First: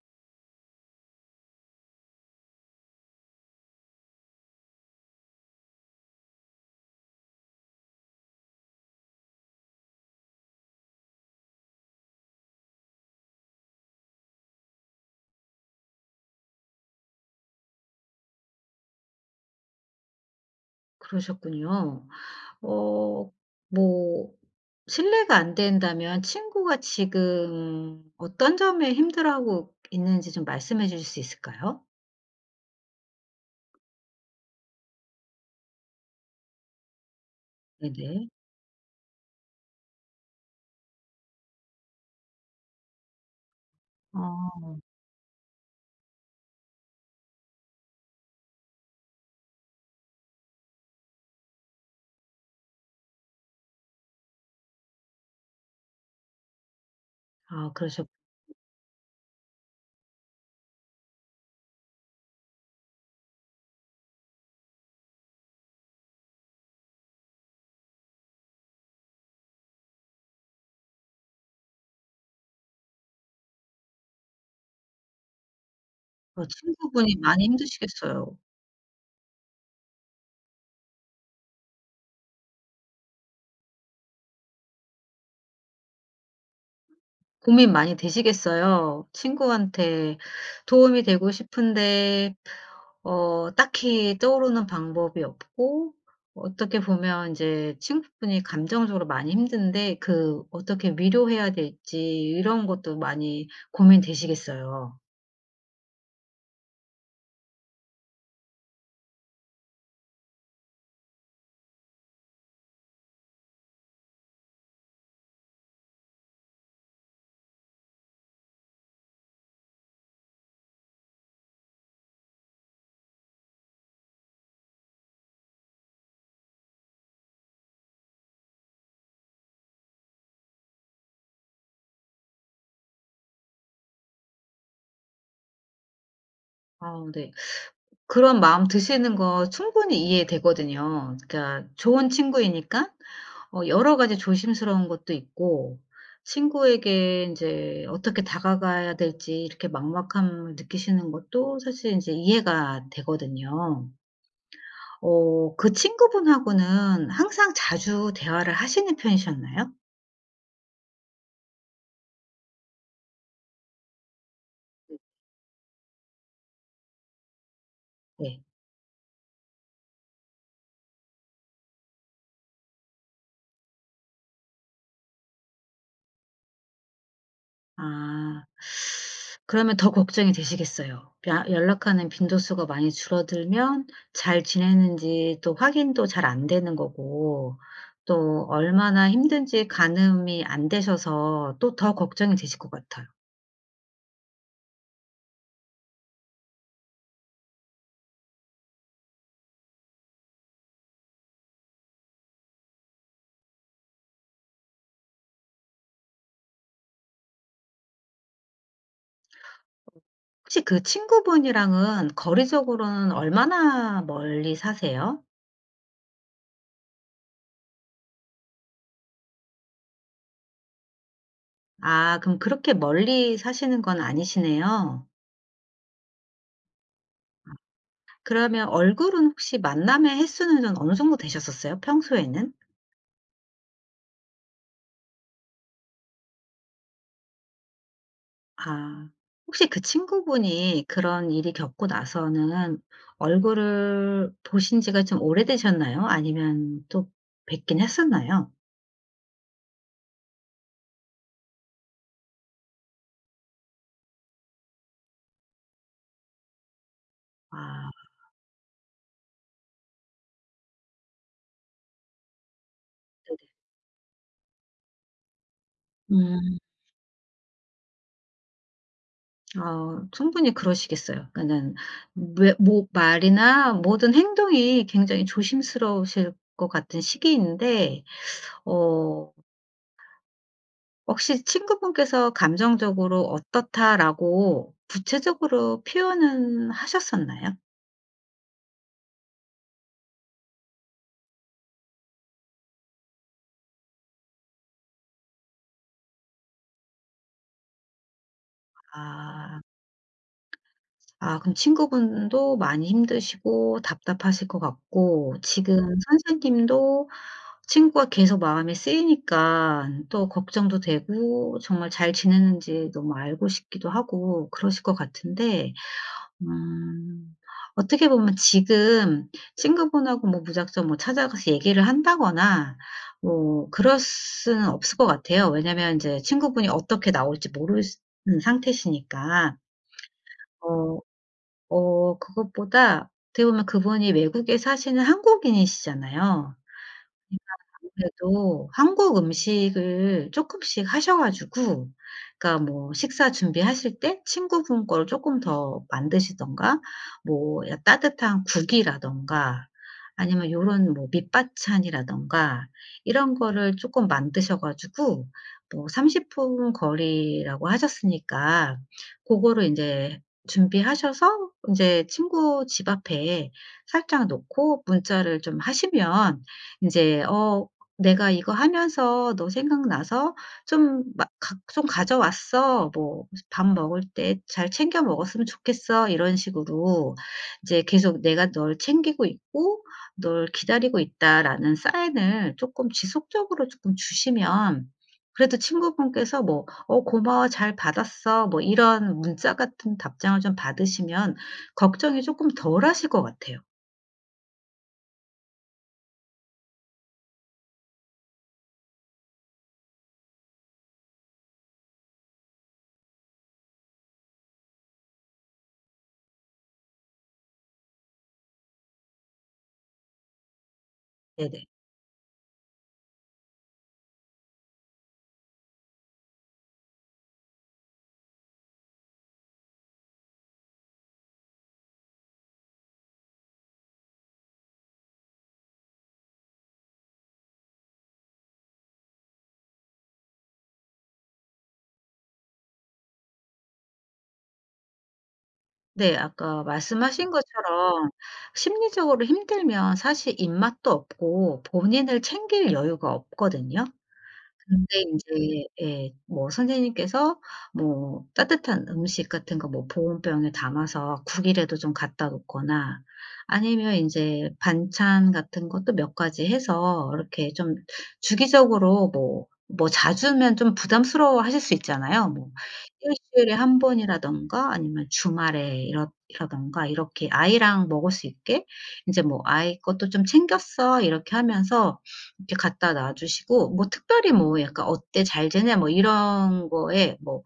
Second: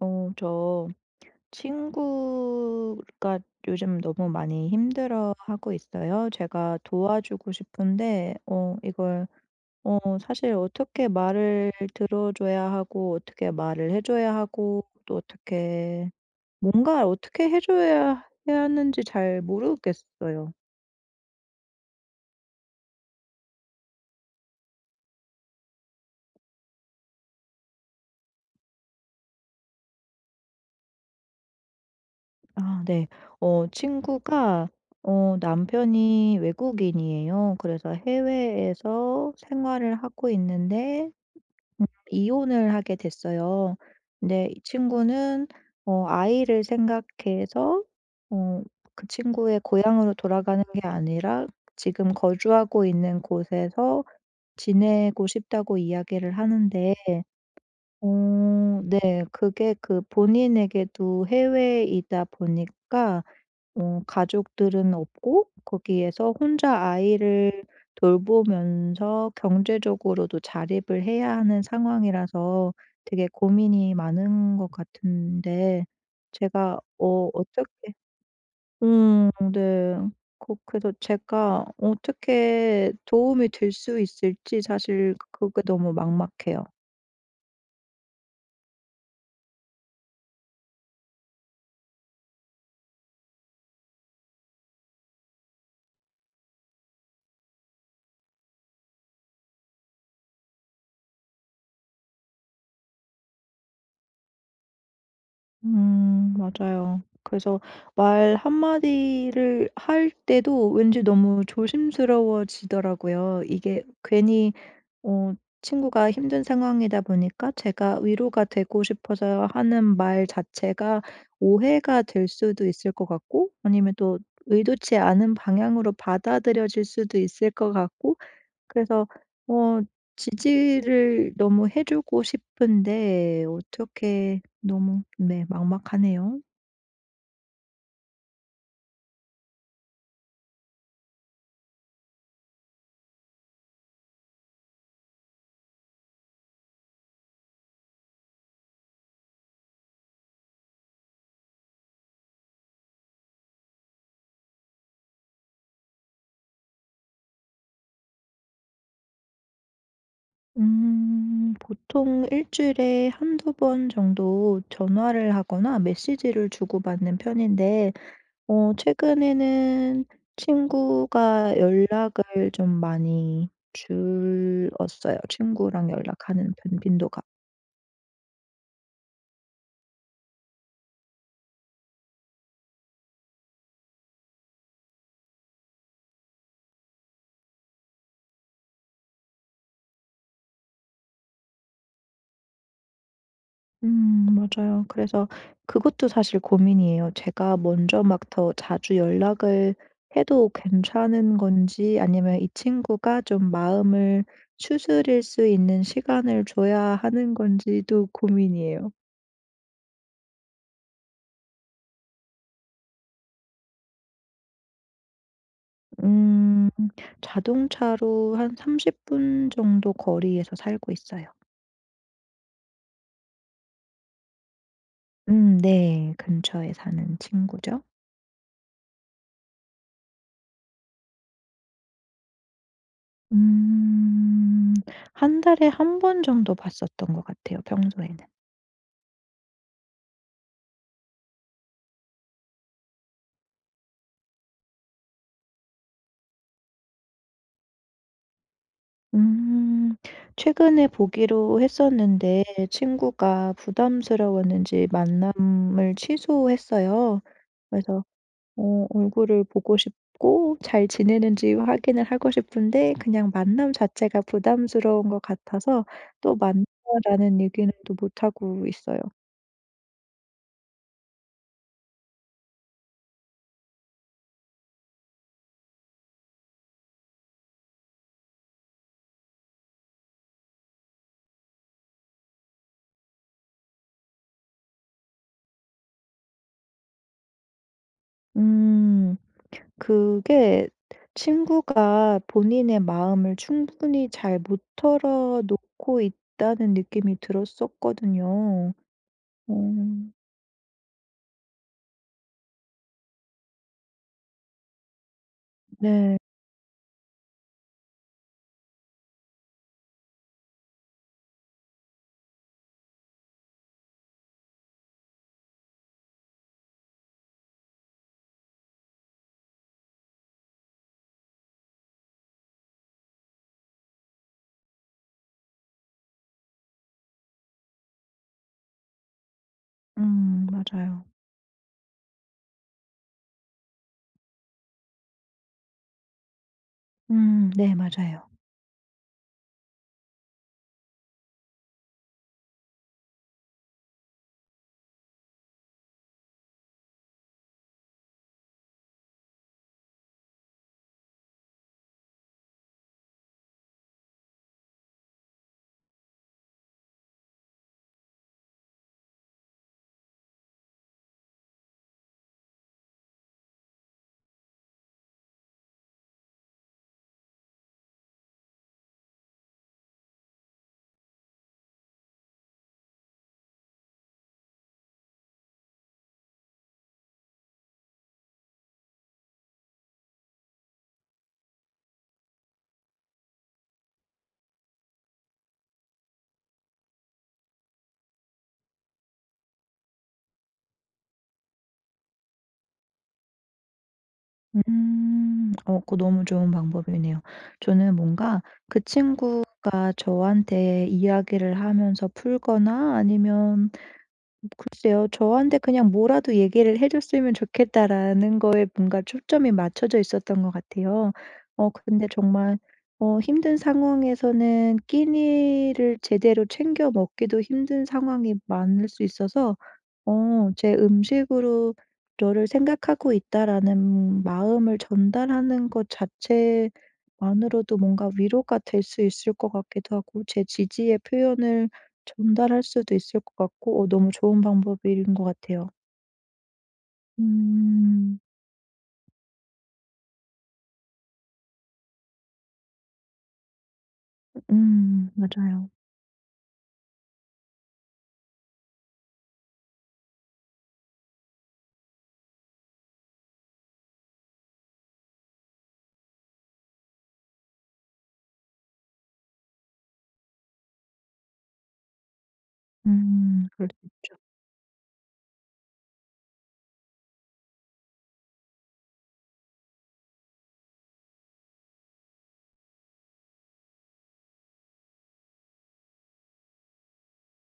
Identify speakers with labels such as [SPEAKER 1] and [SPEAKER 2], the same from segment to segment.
[SPEAKER 1] 어, 저 친구가 요즘 너무 많이 힘들어하고 있어요. 제가 도와주고 싶은데, 사실 어떻게 말을 들어줘야 하고, 어떻게 말을 해줘야 하고, 뭔가 어떻게 해줘야 해야 하는지 잘 모르겠어요.
[SPEAKER 2] 그러셨군요. 어 뭐 신뢰가 안 된다면 친구가 지금 어떤 점에 힘들어하고 있는지 좀 말씀해 주실 수 있을까요?
[SPEAKER 1] 아, 네. 친구가, 남편이 외국인이에요. 그래서
[SPEAKER 2] 네네.
[SPEAKER 1] 해외에서 생활을 하고 있는데, 이혼을 하게 됐어요. 근데 이
[SPEAKER 2] 어.
[SPEAKER 1] 친구는 아이를 생각해서 어 그 친구의 고향으로 돌아가는 게 아니라 지금 거주하고 있는 곳에서 지내고 싶다고 이야기를 하는데
[SPEAKER 2] 아, 그러셨.
[SPEAKER 1] 네, 그게 그 본인에게도 해외이다 보니까 가족들은 없고 거기에서 혼자 아이를 돌보면서 경제적으로도 자립을 해야 하는 상황이라서 되게 고민이 많은 것 같은데 제가
[SPEAKER 2] 친구분이
[SPEAKER 1] 어
[SPEAKER 2] 많이
[SPEAKER 1] 어떻게
[SPEAKER 2] 힘드시겠어요.
[SPEAKER 1] 음, 네. 그래서 제가 어떻게 도움이 될 수 있을지 사실 그게 너무 막막해요.
[SPEAKER 2] 고민 많이 되시겠어요. 친구한테 도움이 되고 싶은데 딱히 떠오르는 방법이 없고, 어떻게 보면 이제 친구분이 감정적으로 많이 힘든데 어떻게 위로해야 될지 이런 것도 많이 고민되시겠어요.
[SPEAKER 1] 음, 맞아요. 그래서 말 한마디를 할 때도 왠지 너무 조심스러워지더라고요. 이게 괜히 어 친구가 힘든 상황이다 보니까 제가 위로가 되고 싶어서 하는 말 자체가 오해가 될 수도 있을 것 같고, 아니면 또 의도치 않은 방향으로 받아들여질 수도 있을 것 같고. 그래서 어 지지를 너무 해 주고 싶은데 어떻게, 너무 네 막막하네요.
[SPEAKER 2] 아, 네. 그런 마음 드시는 거 충분히 이해되거든요. 그러니까 좋은 친구이니까 여러 가지 조심스러운 것도 있고, 친구에게 이제 어떻게 다가가야 될지 이렇게 막막함을 느끼시는 것도 사실 이제 이해가 되거든요. 그 친구분하고는 항상 자주 대화를 하시는 편이셨나요?
[SPEAKER 1] 음, 보통 일 주일에 한두 번 정도 전화를 하거나 메시지를 주고받는 편인데
[SPEAKER 2] 네.
[SPEAKER 1] 최근에는 친구가 연락을 좀 많이 줄었어요. 친구랑 연락하는 빈 빈도가.
[SPEAKER 2] 아. 그러면 더 걱정이 되시겠어요. 야, 연락하는 빈도수가 많이 줄어들면 잘 지내는지 또 확인도 잘 안 되는 거고, 또 얼마나 힘든지 가늠이 안 되셔서 또 더 걱정이 되실 것 같아요.
[SPEAKER 1] 음, 맞아요. 그래서 그것도 사실 고민이에요. 제가 먼저 막 더 자주 연락을 해도 괜찮은 건지, 아니면 이 친구가 좀 마음을 추스릴 수 있는 시간을 줘야 하는 건지도 고민이에요.
[SPEAKER 2] 혹시 그 친구분이랑은 거리적으로는 얼마나 멀리 사세요?
[SPEAKER 1] 음. 자동차로 한 30분 정도 거리에서 살고 있어요.
[SPEAKER 2] 아, 그럼 그렇게 멀리 사시는 건 아니시네요.
[SPEAKER 1] 음, 네. 근처에 사는 친구죠.
[SPEAKER 2] 그러면 얼굴은, 혹시 만남의 횟수는 좀 어느 정도 되셨었어요? 평소에는?
[SPEAKER 1] 음, 한 달에 한 번 정도 봤었던 것 같아요, 평소에는.
[SPEAKER 2] 아. 혹시 그 친구분이 그런 일이 겪고 나서는 얼굴을 보신 지가 좀 오래되셨나요? 아니면 또 뵙긴 했었나요?
[SPEAKER 1] 음. 최근에 보기로 했었는데 친구가 부담스러웠는지 만남을 취소했어요.
[SPEAKER 2] 아,
[SPEAKER 1] 그래서 얼굴을 보고 싶고 잘 지내는지 확인을 하고 싶은데, 그냥
[SPEAKER 2] 네네.
[SPEAKER 1] 만남 자체가 부담스러운 것 같아서 또
[SPEAKER 2] 음.
[SPEAKER 1] 만나라는 얘기는 또 못 하고 있어요.
[SPEAKER 2] 충분히 그러시겠어요. 그러니까는, 왜 뭐 말이나 모든 행동이 굉장히 조심스러우실 것 같은 시기인데, 어 혹시 친구분께서 "감정적으로 어떻다."라고 구체적으로 표현은 하셨었나요?
[SPEAKER 1] 음. 그게 친구가 본인의 마음을 충분히 잘 못 털어 놓고 있다는 느낌이 들었었거든요.
[SPEAKER 2] 아.
[SPEAKER 1] 음.
[SPEAKER 2] 아, 그럼 친구분도 많이 힘드시고 답답하실 것 같고, 지금
[SPEAKER 1] 네.
[SPEAKER 2] 선생님도 친구가 계속 마에 쓰이니까 또 걱정도 되고 정말 잘 지내는지 너무 알고 싶기도 하고 그러실 것 같은데. 음. 어떻게 보면 지금 친구분하고 뭐 무작정 뭐 찾아가서 얘기를 한다거나 뭐 그럴 수는 없을 것 같아요. 왜냐면 인제 친구분이 어떻게 나올지 모르는 상태시니까.
[SPEAKER 1] 음,
[SPEAKER 2] 어
[SPEAKER 1] 맞아요.
[SPEAKER 2] 그것보다 어떻게 보면 그분이 외국에 사시는 한국인이시잖아요. 제가
[SPEAKER 1] 음, 네, 맞아요.
[SPEAKER 2] 아무래도 한국 음식을 쪼끔씩 하셔 가지고, 그러니까 뭐 식사 준비하실 때 친구분 거를 쪼끔 더 만드시든가, 뭐 야 따뜻한 국이라든가 아니면 요런 뭐 밑반찬이라든가 이런 거를 쪼끔 만드셔 가지고, 뭐 30분 거리라고 하셨으니까 고거를 인제 준비하셔서 인제 친구 집 앞에 살짝 놓고 문자를 좀 하시면, 인제 "어 내가 이거 하면서 너 생각나서 좀 막 가 좀 가져왔어. 뭐 밥 먹을 때 잘 챙겨 먹었으면 좋겠어." 이런 식으로 이제 계속 '내가 널 챙기고 있고 널 기다리고 있다.'라는 사인을 쪼끔 지속적으로 쪼끔 주시면, 그래도 친구분께서 뭐 "어 고마워. 잘 받았어." 뭐 이런 문자 같은 답장을 좀 받으시면 걱정이 쪼끔 덜하실 것 같아요.
[SPEAKER 1] 음. 그거 너무 좋은 방법이네요. 저는 뭔가 그 친구가 저한테 이야기를 하면서 풀거나, 아니면 글쎄요, 저한테 그냥 뭐라도 얘기를 해 줬으면 좋겠다라는 거에 뭔가 초점이 맞춰져 있었던 것 같아요.
[SPEAKER 2] 네네.
[SPEAKER 1] 근데 정말 힘든 상황에서는 끼니를 제대로 챙겨 먹기도 힘든 상황이 많을 수 있어서 제 음식으로 '너를 생각하고 있다.'라는 마음을 전달하는 것 자체만으로도 뭔가 위로가 될 수 있을 것 같기도 하고, 제 지지의 표현을 전달할 수도 있을 것 같고. 너무 좋은 방법인 것 같아요.
[SPEAKER 2] 네. 아까 말씀하신 것처럼
[SPEAKER 1] 음.
[SPEAKER 2] 심리적으로 힘들면 사실 입맛도 없고 본인을 챙길 여유가 없거든요. 근데
[SPEAKER 1] 음,
[SPEAKER 2] 인제,
[SPEAKER 1] 맞아요.
[SPEAKER 2] 예, 뭐 선생님께서 뭐 따뜻한 음식 같은 거 뭐 보온병에 담아서 국이라도 좀 갖다 놓거나, 아니면 인제 반찬 같은 것도 몇 가지 해서 이렇게 좀 주기적으로 뭐 뭐 자주면 좀 부담스러워하실 수 있잖아요. 뭐 일
[SPEAKER 1] 음,
[SPEAKER 2] 주일에
[SPEAKER 1] 그럴
[SPEAKER 2] 한
[SPEAKER 1] 수 있죠.
[SPEAKER 2] 번이라든가 아니면 주말에 이렇 이라든가 이렇게 아이랑 먹을 수 있게 인제 뭐 "아이 것도 좀 챙겼어." 이렇게 하면서 이렇게 갖다 놔주시고, 뭐 특별히 뭐 약간 "어때? 잘 지내?" 뭐 이런 거에 뭐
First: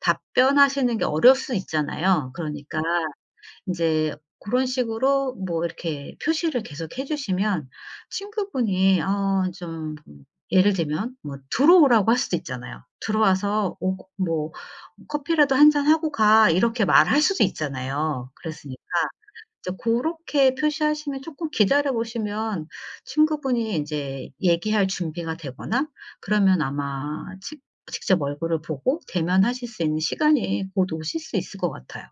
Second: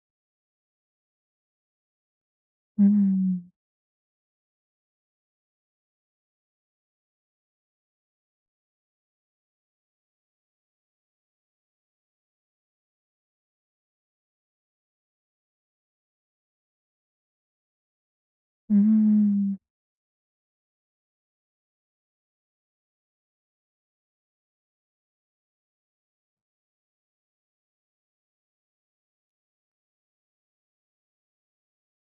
[SPEAKER 2] 답변하시는 게 어려울 수 있잖아요. 그러니까
[SPEAKER 1] 음.
[SPEAKER 2] 인제 고런 식으로 뭐 이렇게 표시를 계속 해 주시면, 친구분이 좀, 예를 들면 뭐 들어오라고 할 수도 있잖아요. "들어와서 오 뭐 커피라도 한 잔 하고 가." 이렇게 말할 수도 있잖아요. 그랬으니까
[SPEAKER 1] 음.
[SPEAKER 2] 이제 렇게 표시하시면 조금 기다려 보시면 친구분이 인제 얘기할 준비가 되거나, 그러면 아마 직 직접 얼굴을 보고 대면하실 수 있는 시간이 곧 오실 수 있을 것 같아요.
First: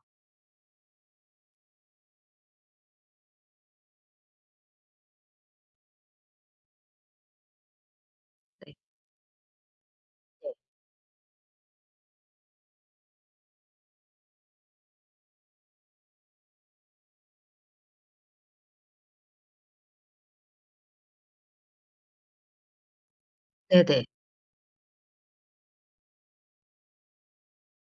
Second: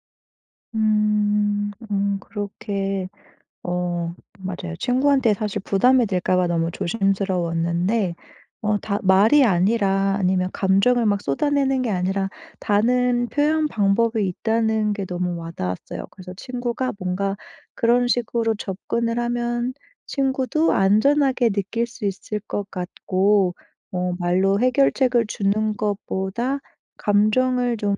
[SPEAKER 1] 음. 음, 그렇게, 어 맞아요. 친구한테 사실 부담이 될까 봐 너무 조심스러웠는데
[SPEAKER 2] 네.
[SPEAKER 1] 다 말이 아니라, 아니면 감정을 막 쏟아내는 게 아니라 다른 표현 방법이 있다는 게 너무 와 닿았어요. 그래서 친구가 뭔가 그런 식으로 접근을 하면 친구도 안전하게 느낄 수 있을 것 같고,
[SPEAKER 2] 네네.
[SPEAKER 1] 말로 해결책을 주는 것보다 감정을 좀,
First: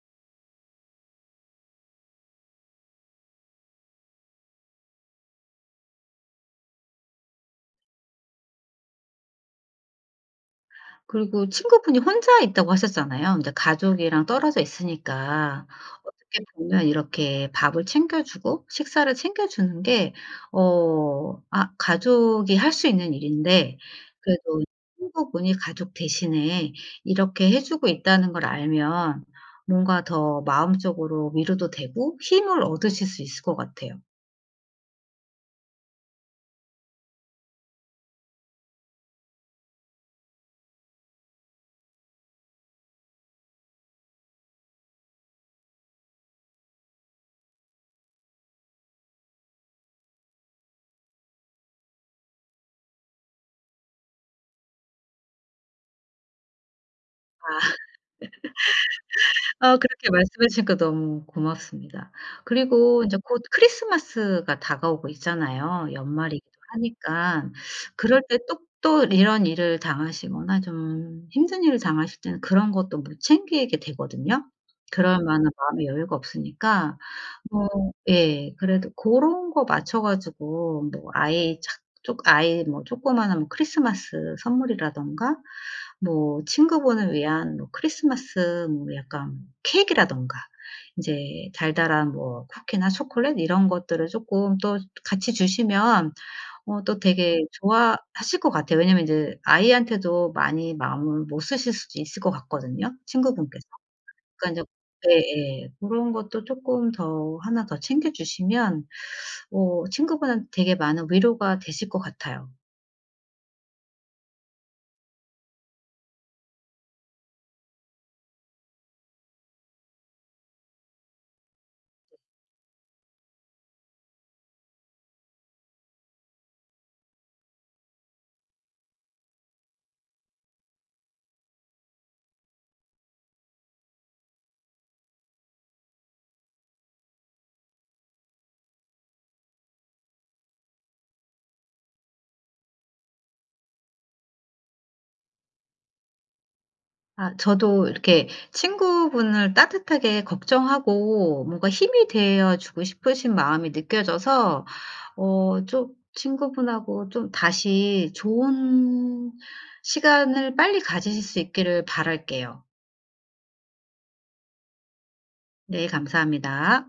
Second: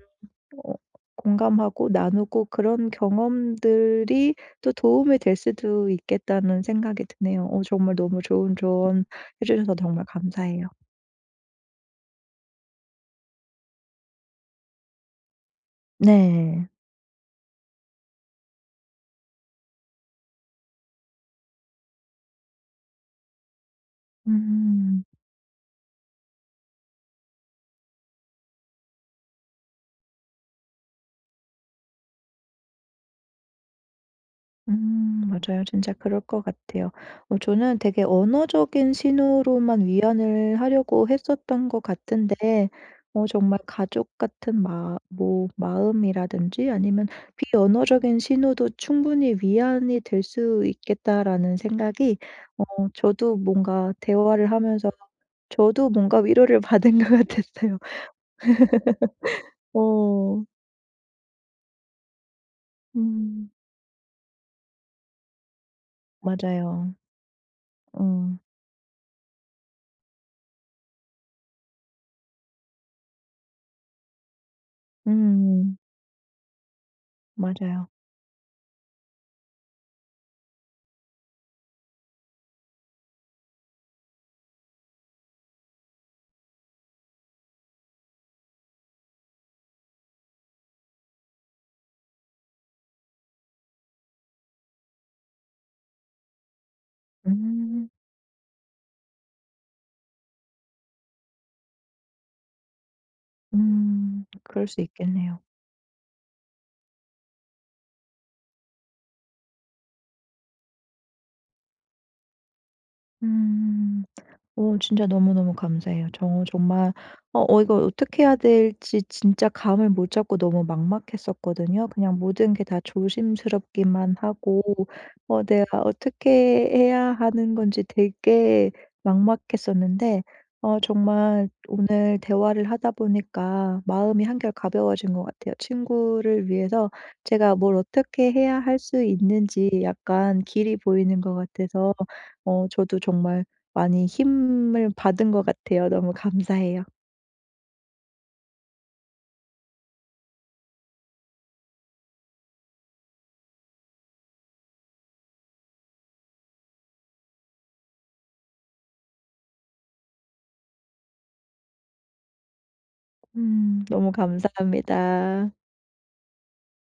[SPEAKER 1] 어 공감하고 나누고 그런 경험들이 또 도움이 될 수도 있겠다는 생각이 드네요. 정말 너무 좋은 조언 해 주셔서 정말 감사해요.
[SPEAKER 2] 그리고 친구분이 혼자 있다고 하셨잖아요. 이제 가족이랑 떨어져 있으니까 어떻게
[SPEAKER 1] 네.
[SPEAKER 2] 보면 이렇게 밥을 챙겨주고 식사를 챙겨주는 게 가족이 할 수 있는 일인데, 그래도
[SPEAKER 1] 음.
[SPEAKER 2] 친구분이 가족 대신에 이렇게 해 주고 있다는 걸 알면 뭔가 더 마음적으로 위로도 되고 힘을 얻으실 수 있을 것 같아요.
[SPEAKER 1] 음, 맞아요. 진짜 그럴 것 같아요. 저는 되게 언어적인 신호로만 위안을 하려고 했었던 것 같은데 정말 가족 같은 마 뭐 마음이라든지 아니면 비언어적인 신호도 충분히 위안이 될 수 있겠다라는 생각이. 어 저도 뭔가 대화를 하면서 저도 뭔가 위로를 받은 것
[SPEAKER 2] 아,
[SPEAKER 1] 같았어요.
[SPEAKER 2] 아, 그렇게
[SPEAKER 1] 어.
[SPEAKER 2] 말씀해 주시니까 너무 고맙습니다. 그리고 인제 곧
[SPEAKER 1] 음,
[SPEAKER 2] 크리스마스가 다가오고 있잖아요. 연말이기도
[SPEAKER 1] 맞아요.
[SPEAKER 2] 하니깐. 그럴
[SPEAKER 1] 음.
[SPEAKER 2] 때 또 또 이런 일을 당하시거나 좀 힘든 일을 당하실 때는 그런 것도 못 챙기게 되거든요. 그럴 만한
[SPEAKER 1] 음,
[SPEAKER 2] 마음의 여유가 없으니까. 뭐,
[SPEAKER 1] 맞아요.
[SPEAKER 2] 예. 그래도 고런 거 맞춰 가지고 뭐 아이 차 조 아이 뭐 조그마한 뭐 크리스마스 선물이라든가, 뭐 친구분을 위한 뭐 크리스마스 뭐 약간 케이크라든가 인제 달달한 뭐 쿠키나 초콜릿 이런 것들을 쪼끔 또 같이 주시면 또 되게
[SPEAKER 1] 음.
[SPEAKER 2] 좋아하실 것 같아요. 왜냐면 인제 아이한테도 많이 마음을 못 쓰실 수도 있을 것 같거든요, 친구분께서.
[SPEAKER 1] 음,
[SPEAKER 2] 그러니까
[SPEAKER 1] 그럴
[SPEAKER 2] 인제,
[SPEAKER 1] 수 있겠네요.
[SPEAKER 2] 예예. 고런 것도 쪼끔 더나더 챙겨 주시면 친구분한테 되게 많은 위로가 되실 것 같아요.
[SPEAKER 1] 음. 오, 진짜 너무너무 감사해요. 저 정말 이걸 어떻게 해야 될지 진짜 감을 못 잡고 너무 막막했었거든요. 그냥 모든 게 다 조심스럽기만 하고 내가 어떻게 해야 하는 건지 되게 막막했었는데, 정말 오늘 대화를 하다 보니까 마음이 한결 가벼워진 것 같아요. 친구를 위해서 제가 뭘 어떻게 해야 할 수 있는지 약간 길이 보이는 것 같아서 저도 정말 많이 힘을 받은 것 같아요. 너무 감사해요.
[SPEAKER 2] 아, 저도 이렇게 친구분을 따뜻하게 걱정하고 뭔가 힘이 되어 주고 싶으신 마음이 느껴져서, 좀 친구분하고 좀 다시 좋은 시간을 빨리 가지실 수 있기를 바랄게요.
[SPEAKER 1] 음, 너무 감사합니다.
[SPEAKER 2] 네, 감사합니다.